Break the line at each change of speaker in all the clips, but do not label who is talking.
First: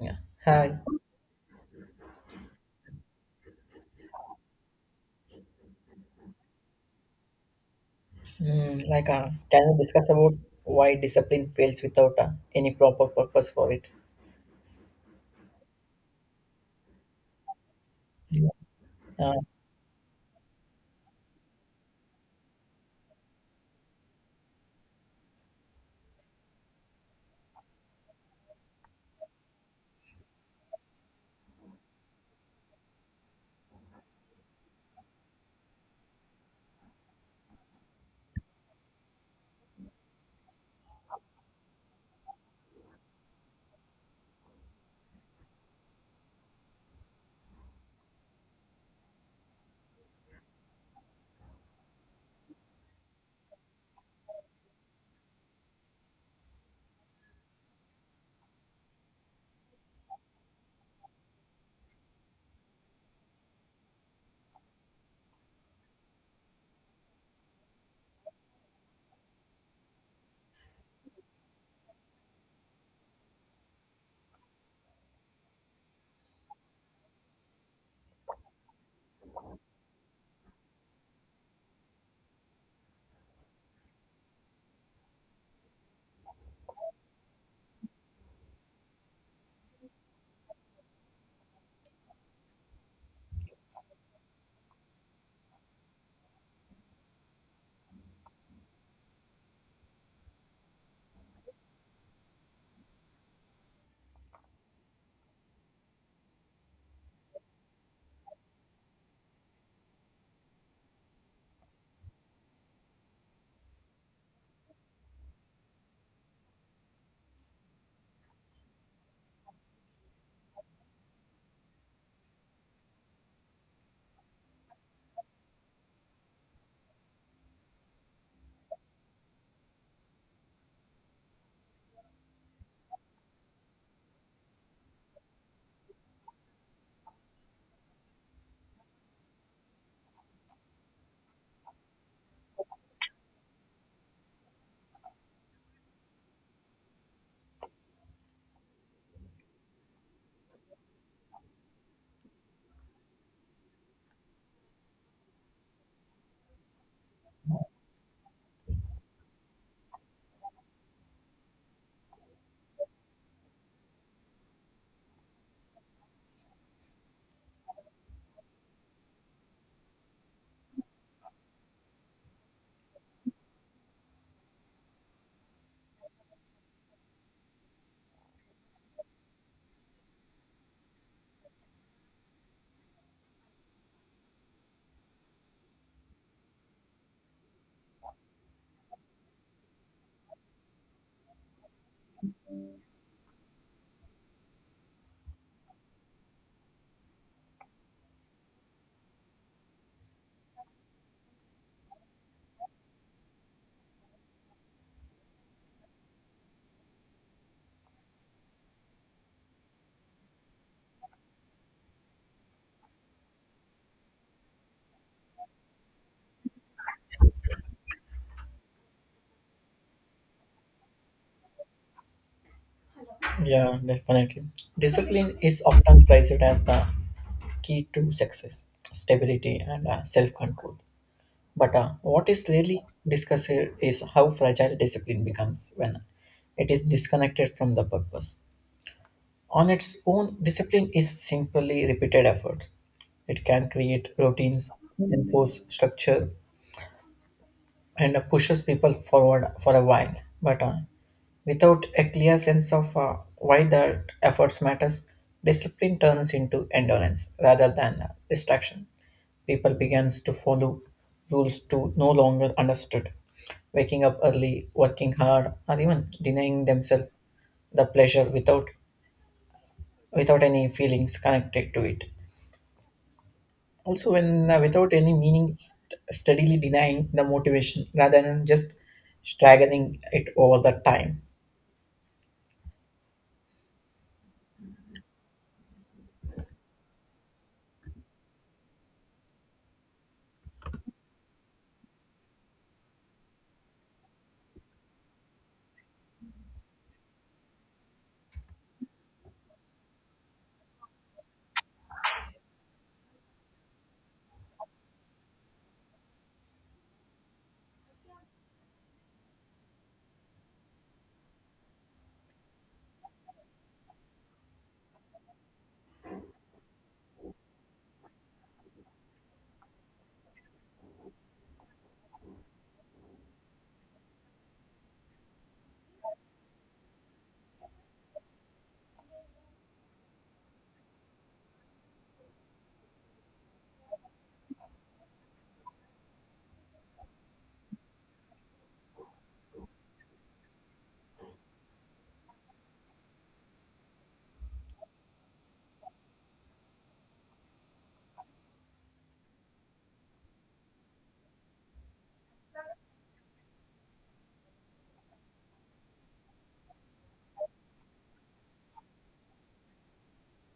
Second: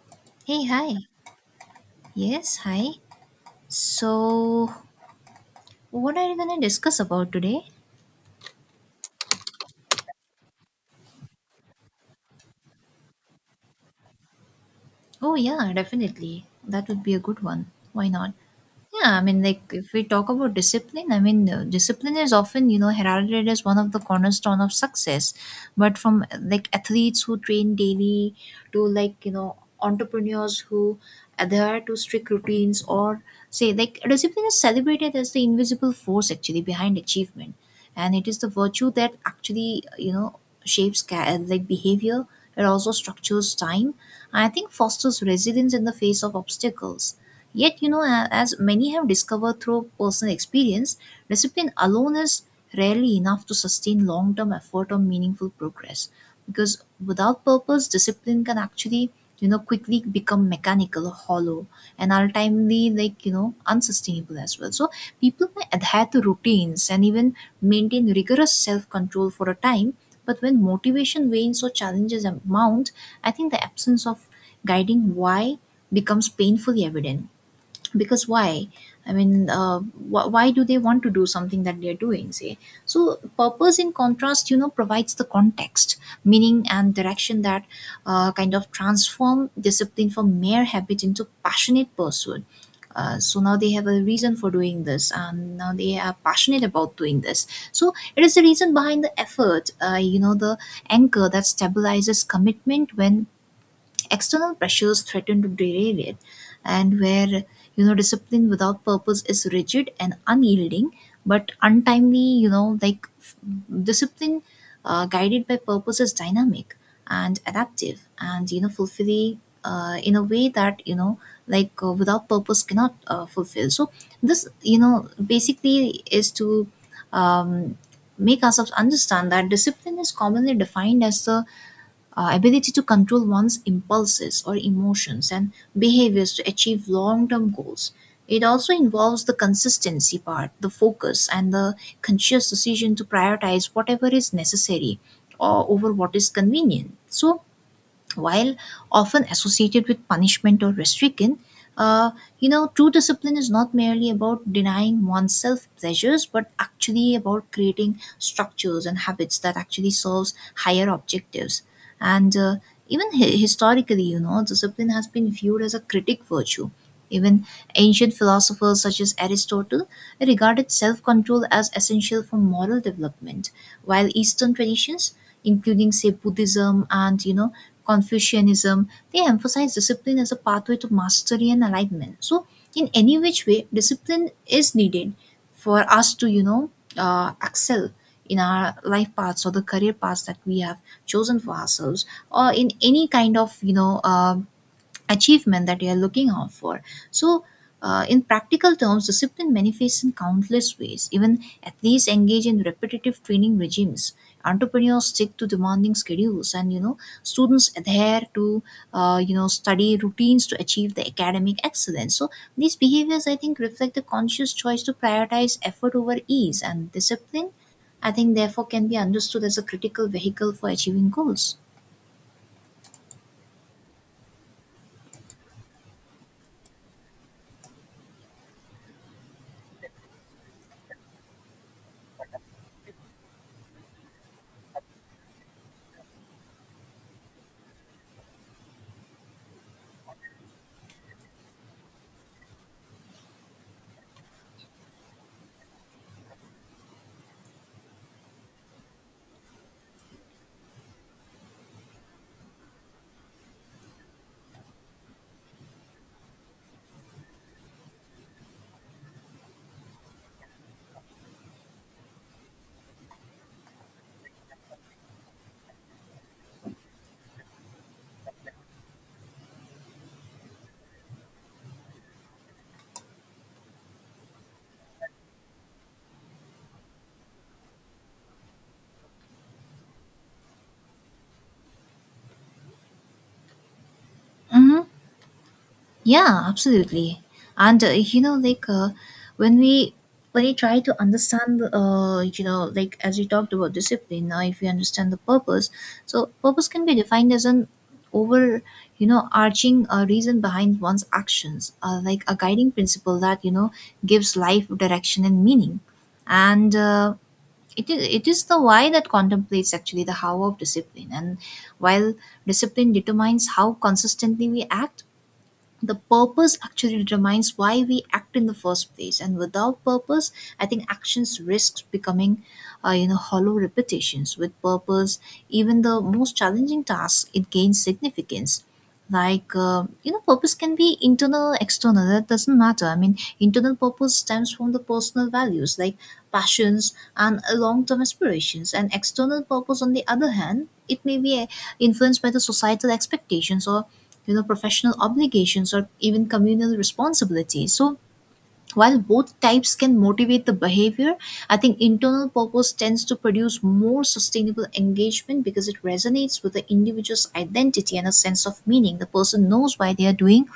Yeah.
Hey,
Hi.
hi. Yes, hi. So, what are you going to discuss about today?
Can you discuss about why discipline fails without any proper purpose for it?
Oh, yeah, definitely. That would be a good one. Why not? Yeah, I
Uh,
mean, like, if we talk about discipline, discipline is often, heralded as one of the cornerstone of success. But from like athletes who train daily to, entrepreneurs who adhere to strict routines, or say, like, discipline is celebrated as the invisible force actually behind achievement, and it is the virtue that actually, shapes like behavior. It also structures time, and I think fosters resilience in the face of obstacles. Yet, you know, as many have discovered through personal experience, discipline alone is rarely enough to sustain long-term effort or meaningful progress, because without purpose, discipline can actually, you know, quickly become mechanical or hollow, and ultimately, like, you know, unsustainable as well. So people may adhere to routines and even maintain rigorous self control for a time, but when motivation wanes or challenges mount, I think the absence of guiding why becomes painfully evident. Because why, i mean uh, why do they want to do something that they're doing, say? So purpose, in contrast, you know, provides the context, meaning and direction that, kind of transform discipline from mere habit into passionate pursuit. So now they have a reason for doing this, and now they are passionate about doing this. So it is the reason behind the effort, you know, the anchor that stabilizes commitment when external pressures threaten to derail it. And where, you know, discipline without purpose is rigid and unyielding, but untimely, you know, discipline guided by purpose is dynamic and adaptive and, you know, fulfilling, in a way that, you know, without purpose cannot, fulfill. So this, you know, basically is to, um, make ourselves understand that discipline is commonly defined as the, ability to control one's impulses or emotions and behaviors to achieve long term goals. It also involves the consistency part, the focus, and the conscious decision to prioritize whatever is necessary or over what is convenient. So, while often associated with punishment or restriction, uh, you know, true discipline is not merely about denying oneself pleasures, but actually about creating structures and habits that actually serves higher objectives. And, even historically, you know, discipline has been viewed as a critic virtue. Even ancient philosophers such as Aristotle regarded self control as essential for moral development, while Eastern traditions, including, say, Buddhism and, you know, Confucianism, they emphasize discipline as a pathway to mastery and enlightenment. So, in any which way, discipline is needed for us to, you know, excel in our life paths or the career paths that we have chosen for ourselves, or in any kind of, you know, achievement that you're looking out for. So, in practical terms, discipline manifests in countless ways. Even athletes engage in repetitive training regimes. Entrepreneurs stick to demanding schedules, and, you know, students adhere to, you know, study routines to achieve the academic excellence. So these behaviors, I think, reflect the conscious choice to prioritize effort over ease, and discipline, I think, therefore, can be understood as a critical vehicle for achieving goals.
yeah, definitely. Discipline is often prized as the key to success, stability, and self control. But what is really discussed here is how fragile discipline becomes when it is disconnected from the purpose. On its own, discipline is simply repeated efforts. It can create routines, enforce structure, and pushes people forward for a while, but without a clear sense of why the efforts matters, discipline turns into endurance rather than distraction. People begins to follow rules to no longer understood, waking up early, working hard, or even denying themselves the pleasure without any feelings connected to it, also when, without any meaning, steadily denying the motivation rather than just straggling it over the time.
Mhm. Yeah, absolutely. And, you know, when we when we try to understand, you know, like as we talked about discipline, now if we understand the purpose, so purpose can be defined as an over, you know, arching reason behind one's actions, like a guiding principle that, you know, gives life direction and meaning. And. It is, it is the why that contemplates actually the how of discipline. And while discipline determines how consistently we act, the purpose actually determines why we act in the first place. And without purpose, I think actions risks becoming, you know, hollow repetitions. With purpose, even the most challenging task, it gains significance. You know, purpose can be internal, external, that doesn't matter. I mean, internal purpose stems from the personal values, like passions and, long-term aspirations, and external purpose, on the other hand, it may be, influenced by the societal expectations, or, you know, professional obligations, or even communal responsibilities. So while both types can motivate the behavior, I think internal purpose tends to produce more sustainable engagement, because it resonates with the individual's identity and a sense of meaning. The person knows why they are doing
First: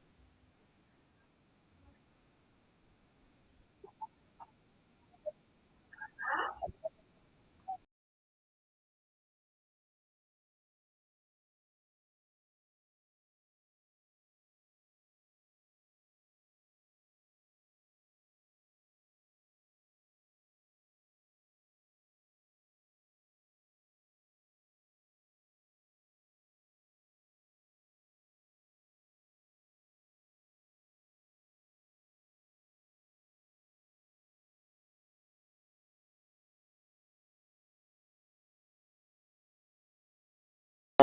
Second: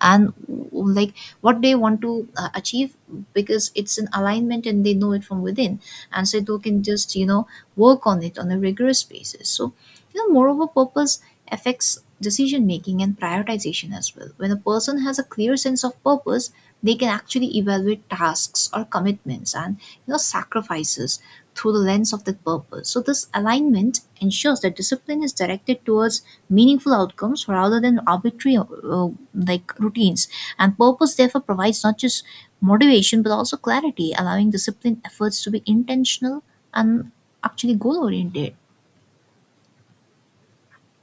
and like what they want to, achieve, because it's an alignment and they know it from within. And so they can just, you know, work on it on a rigorous basis. So, you know, moreover, purpose affects decision making and prioritization as well. When a person has a clear sense of purpose, they can actually evaluate tasks or commitments and, you know, sacrifices through the lens of the purpose. So this alignment ensures that discipline is directed towards meaningful outcomes rather than arbitrary, like routines. And purpose, therefore, provides not just motivation but also clarity, allowing discipline efforts to be intentional and actually goal oriented.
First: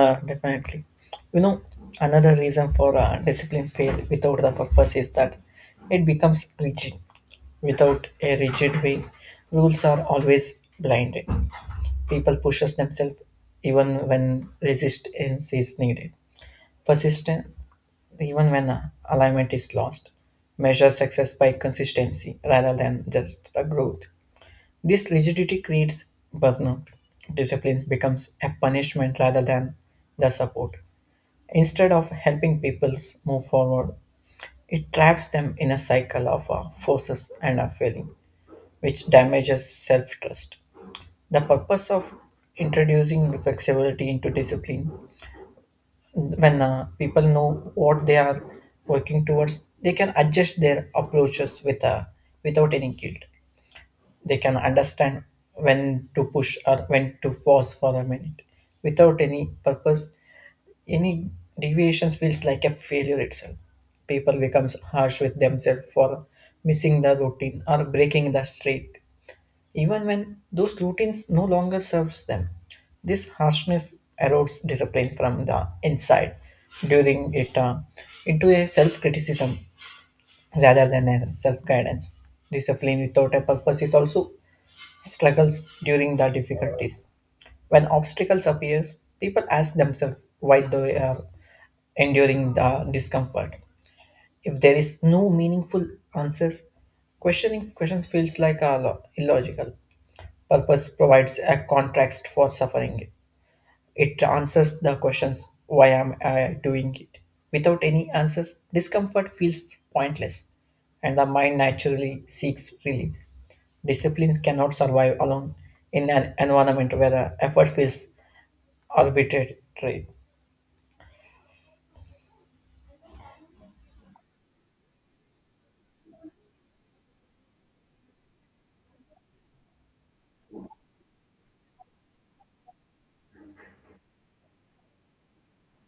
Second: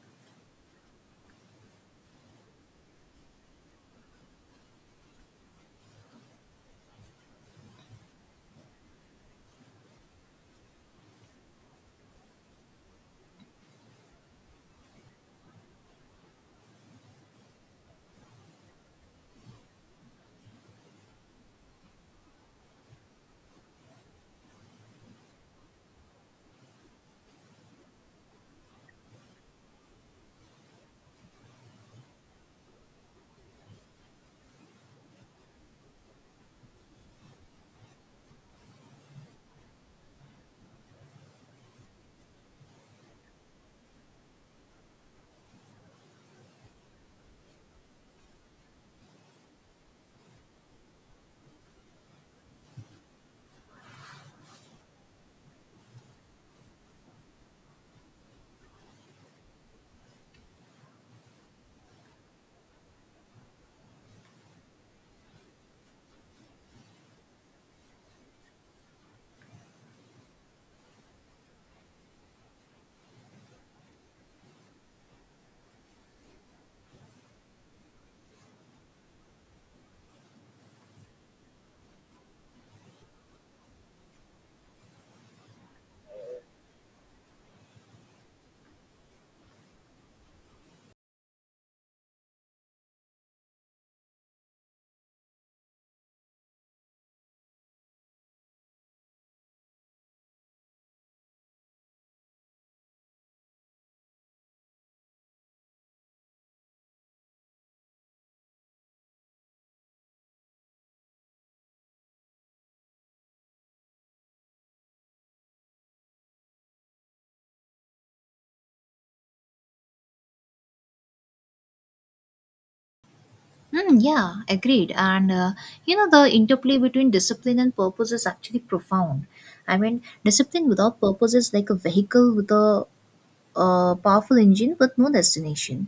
Definitely, you know, another reason for discipline fail without the purpose is that it becomes rigid. Without a rigid way, rules are always blinded, people pushes themselves even when resistance is needed, persistence even when alignment is lost. Measure success by consistency rather than just the growth. This rigidity creates burnout. Discipline becomes a punishment rather than the support. Instead of helping people move forward, it traps them in a cycle of forces and a failing, which damages self trust. The purpose of introducing flexibility into discipline, when people know what they are working towards, they can adjust their approaches without any guilt. They can understand when to push or when to pause for a minute. Without any purpose, any deviations feels like a failure itself. People becomes harsh with themselves for missing the routine or breaking the streak, even when those routines no longer serves them. This harshness erodes discipline from the inside, during it into a self-criticism rather than a self-guidance. Discipline without a purpose is also struggles during the difficulties. When obstacles appears, people ask themselves why they are enduring the discomfort. If there is no meaningful answers, questioning questions feels like a illogical. Purpose provides a context for suffering. It answers the questions, why am I doing it? Without any answers, discomfort feels pointless, and the mind naturally seeks relief. Discipline cannot survive alone in an environment where effort feels arbitrary.
Mm, yeah, agreed. And, you know, the interplay between discipline and purpose is actually profound. I mean, discipline without purpose is like a vehicle with a powerful engine with no destination,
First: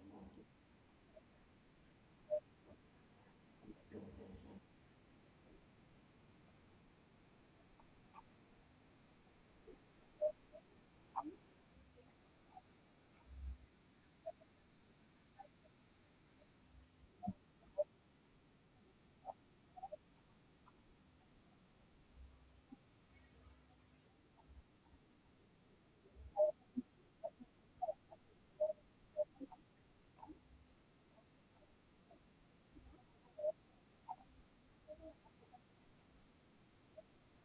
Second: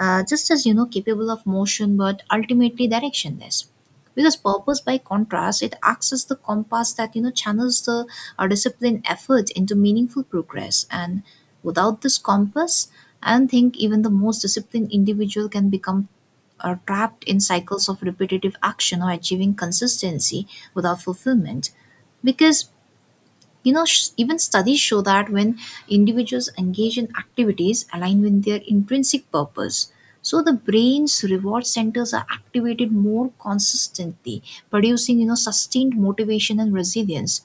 just, as you know, capable of motion but ultimately directionless. Because purpose, by contrast, it acts as the compass that, you know, channels the our disciplined effort into meaningful progress. And without this compass, I don't think even the most disciplined individual can become are trapped in cycles of repetitive action or achieving consistency without fulfillment. Because, you know, even studies show that when individuals engage in activities aligned with their intrinsic purpose, so the brain's reward centers are activated more consistently, producing, you know, sustained motivation and resilience.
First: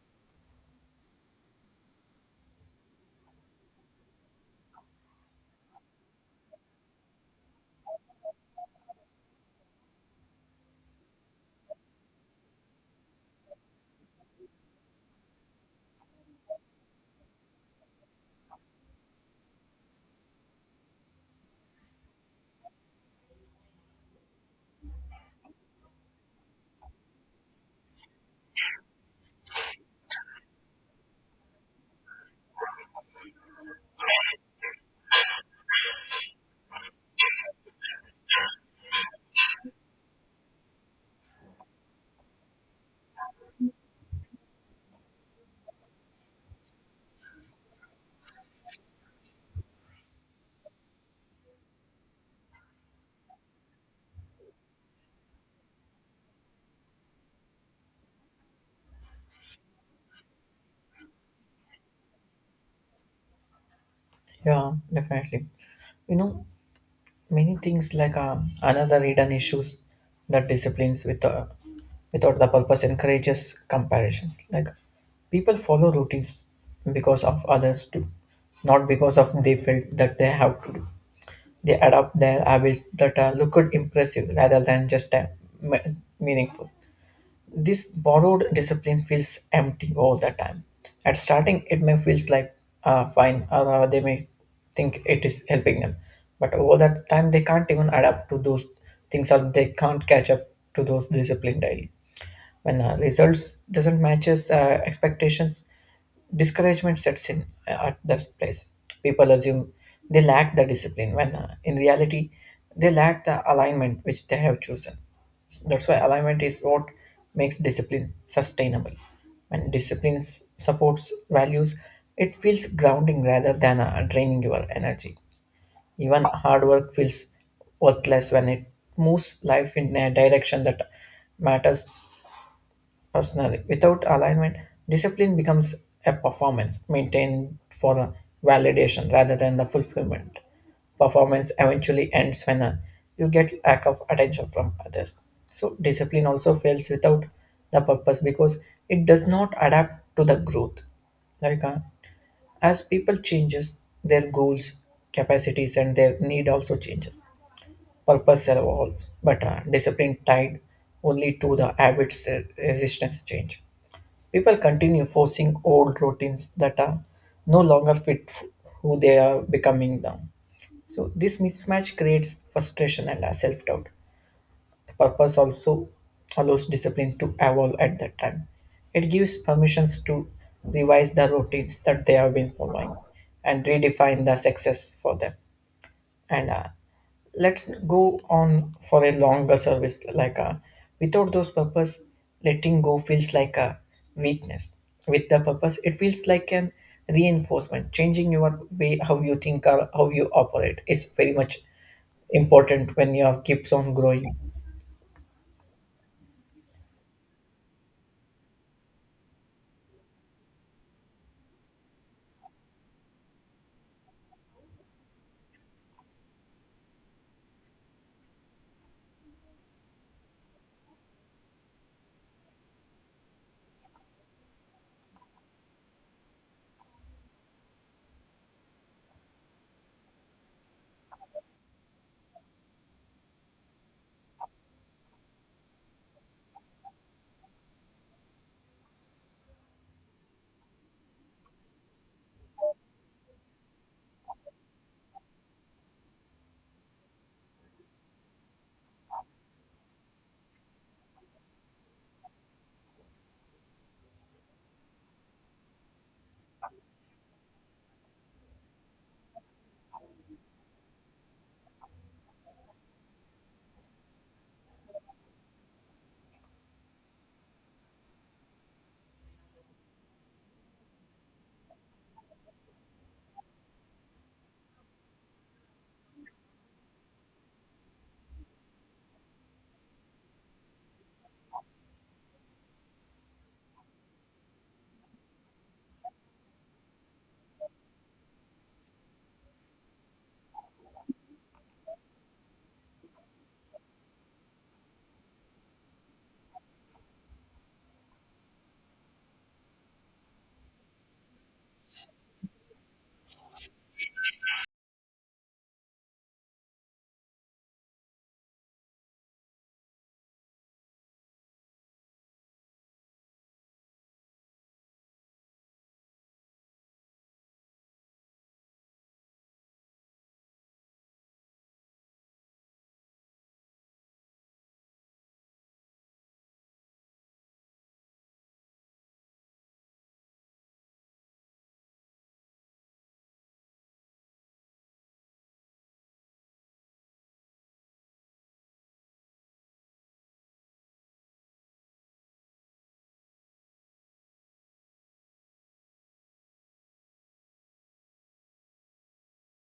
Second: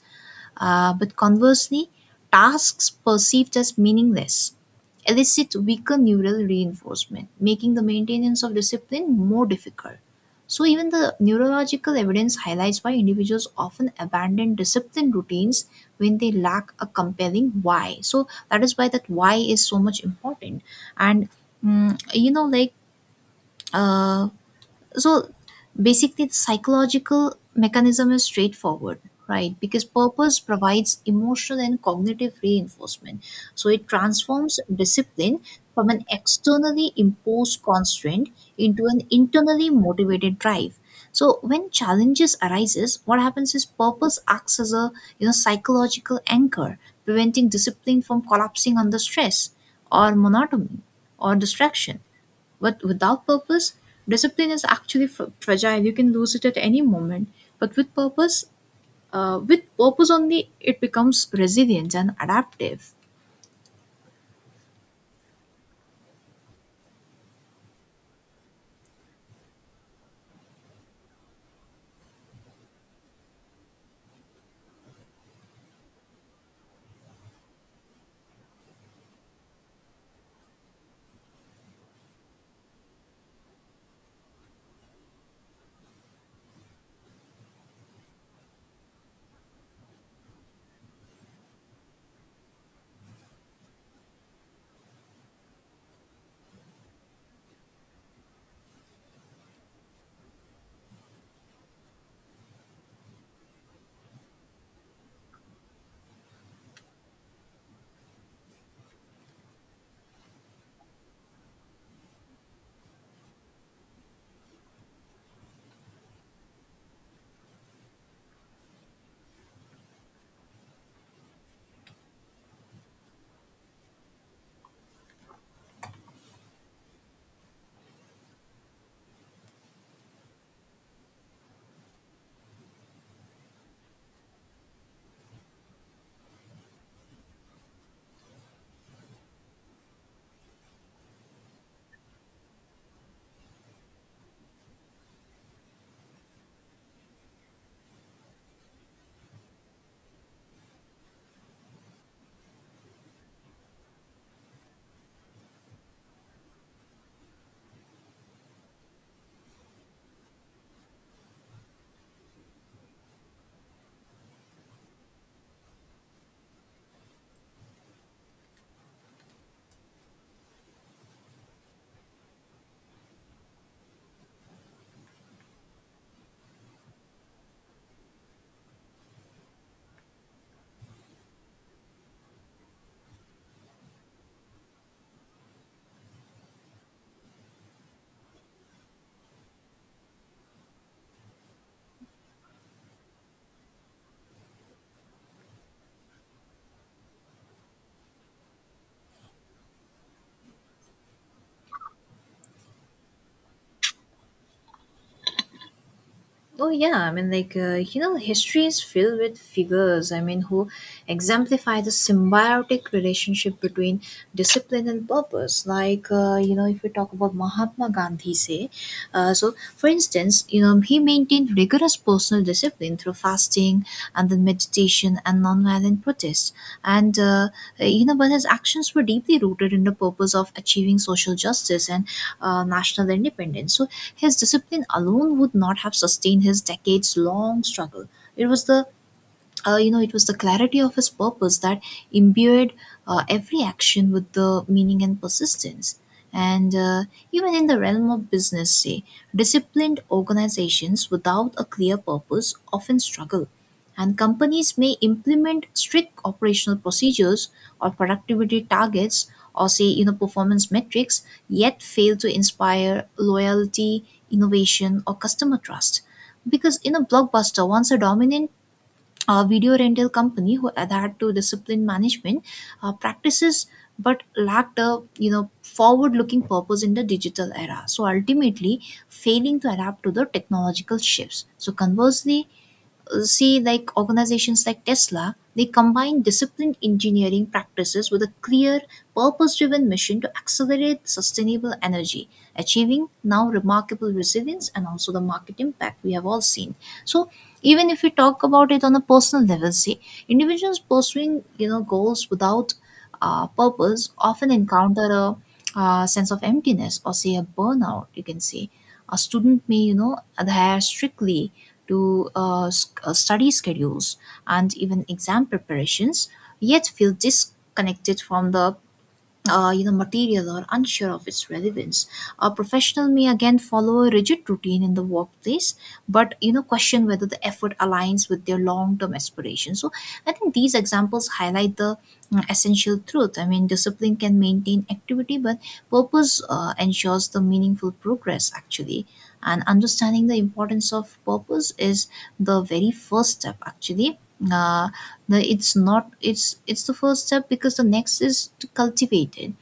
But conversely, tasks perceived as meaningless elicit weaker neural reinforcement, making the maintenance of discipline more difficult. So even the neurological evidence highlights why individuals often abandon discipline routines when they lack a compelling why. So that is why that why is so much important. And, mm, you know, like, uh, so basically, the psychological mechanism is straightforward, right? Because purpose provides emotional and cognitive reinforcement, so it transforms discipline from an externally imposed constraint into an internally motivated drive. So when challenges arises, what happens is purpose acts as a, you know, psychological anchor, preventing discipline from collapsing under stress or monotony or distraction. But without purpose, discipline is actually fragile. You can lose it at any moment. But with purpose only, it becomes resilient and adaptive.
Yeah, definitely. You know, many things like, another hidden issues that disciplines without the purpose encourages comparisons. Like, people follow routines because of others do, not because of they felt that they have to do. They adopt their habits that look good impressive rather than just meaningful. This borrowed discipline feels empty all the time. At starting, it may feels like, fine, or they may think it is helping them, but over that time, they can't even adapt to those things, or they can't catch up to those discipline daily. When results doesn't matches expectations, discouragement sets in at that place. People assume they lack the discipline when, in reality, they lack the alignment which they have chosen. That's why alignment is what makes discipline sustainable. When discipline supports values, it feels grounding rather than draining your energy. Even hard work feels worthless when it moves life in a direction that matters personally. Without alignment, discipline becomes a performance maintained for a validation rather than the fulfillment. Performance eventually ends when you get lack of attention from others. So, discipline also fails without the purpose because it does not adapt to the growth. Like uh, as people changes, their goals, capacities, and their need also changes. Purpose evolves, but discipline tied only to the habits resistance change. People continue forcing old routines that are no longer fit who they are becoming now. So this mismatch creates frustration and self-doubt. The purpose also allows discipline to evolve at that time. It gives permissions to revise the routines that they have been following and redefine the success for them, and let's go on for a longer service. Without those purpose, letting go feels like a weakness. With the purpose, it feels like an reinforcement. Changing your way how you think or how you operate is very much important when you keeps on growing.
Oh yeah, I mean, you know, history is filled with figures, I mean, who exemplify the symbiotic relationship between discipline and purpose. You know, if we talk about Mahatma Gandhi, say, so for instance, you know, he maintained rigorous personal discipline through fasting and then meditation and nonviolent protest. And, you know, but his actions were deeply rooted in the purpose of achieving social justice and, national independence. So his discipline alone would not have sustained his decades long struggle. It was the, you know, it was the clarity of his purpose that imbued, every action with the meaning and persistence. And, even in the realm of business, say, disciplined organizations without a clear purpose often struggle. And companies may implement strict operational procedures or productivity targets or, say, you know, performance metrics, yet fail to inspire loyalty, innovation, or customer trust. Because in a Blockbuster, once a dominant a video rental company who adhered to discipline management, practices, but lacked a, you know, forward looking purpose in the digital era, so ultimately failing to adapt to the technological shifts. So conversely, see, like organizations like Tesla, they combine disciplined engineering practices with a clear purpose driven mission to accelerate sustainable energy, achieving now remarkable resilience and also the market impact we have all seen. So even if we talk about it on a personal level, see, individuals pursuing, you know, goals without, purpose, often encounter a, sense of emptiness, or say, a burnout, you can say. A student may, you know, adhere strictly to, study schedules and even exam preparations, yet feel disconnected from the, you know, material, or unsure of its relevance. A professional may again follow a rigid routine in the workplace, but, you know, question whether the effort aligns with their long-term aspirations. So I think these examples highlight the, essential truth. I mean, discipline can maintain activity, but purpose, ensures the meaningful progress actually. And understanding the importance of purpose is the very first step, actually. Uh, the It's not, it's the first step, because the next is to cultivate it.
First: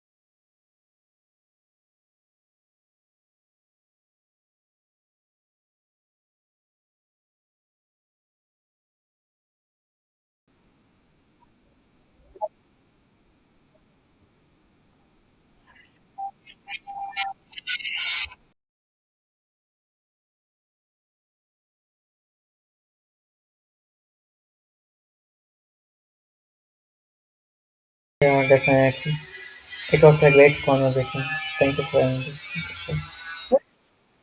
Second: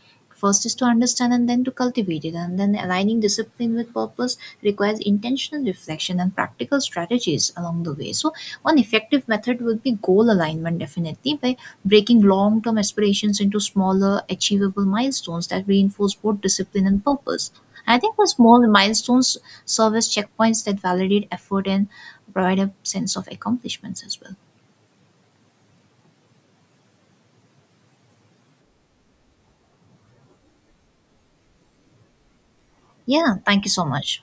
First is to understand, and then to cultivate it, and then aligning discipline with purpose requires intentional reflection and practical strategies along the way. So one effective method would be goal alignment, definitely, by breaking long-term aspirations into smaller achievable milestones that reinforce both discipline and purpose. I think the small milestones serve as checkpoints that validate effort and provide a sense of accomplishments as well.
Yeah, definitely. It was a great conversation. Thank you for having this.
Yeah, thank you so much.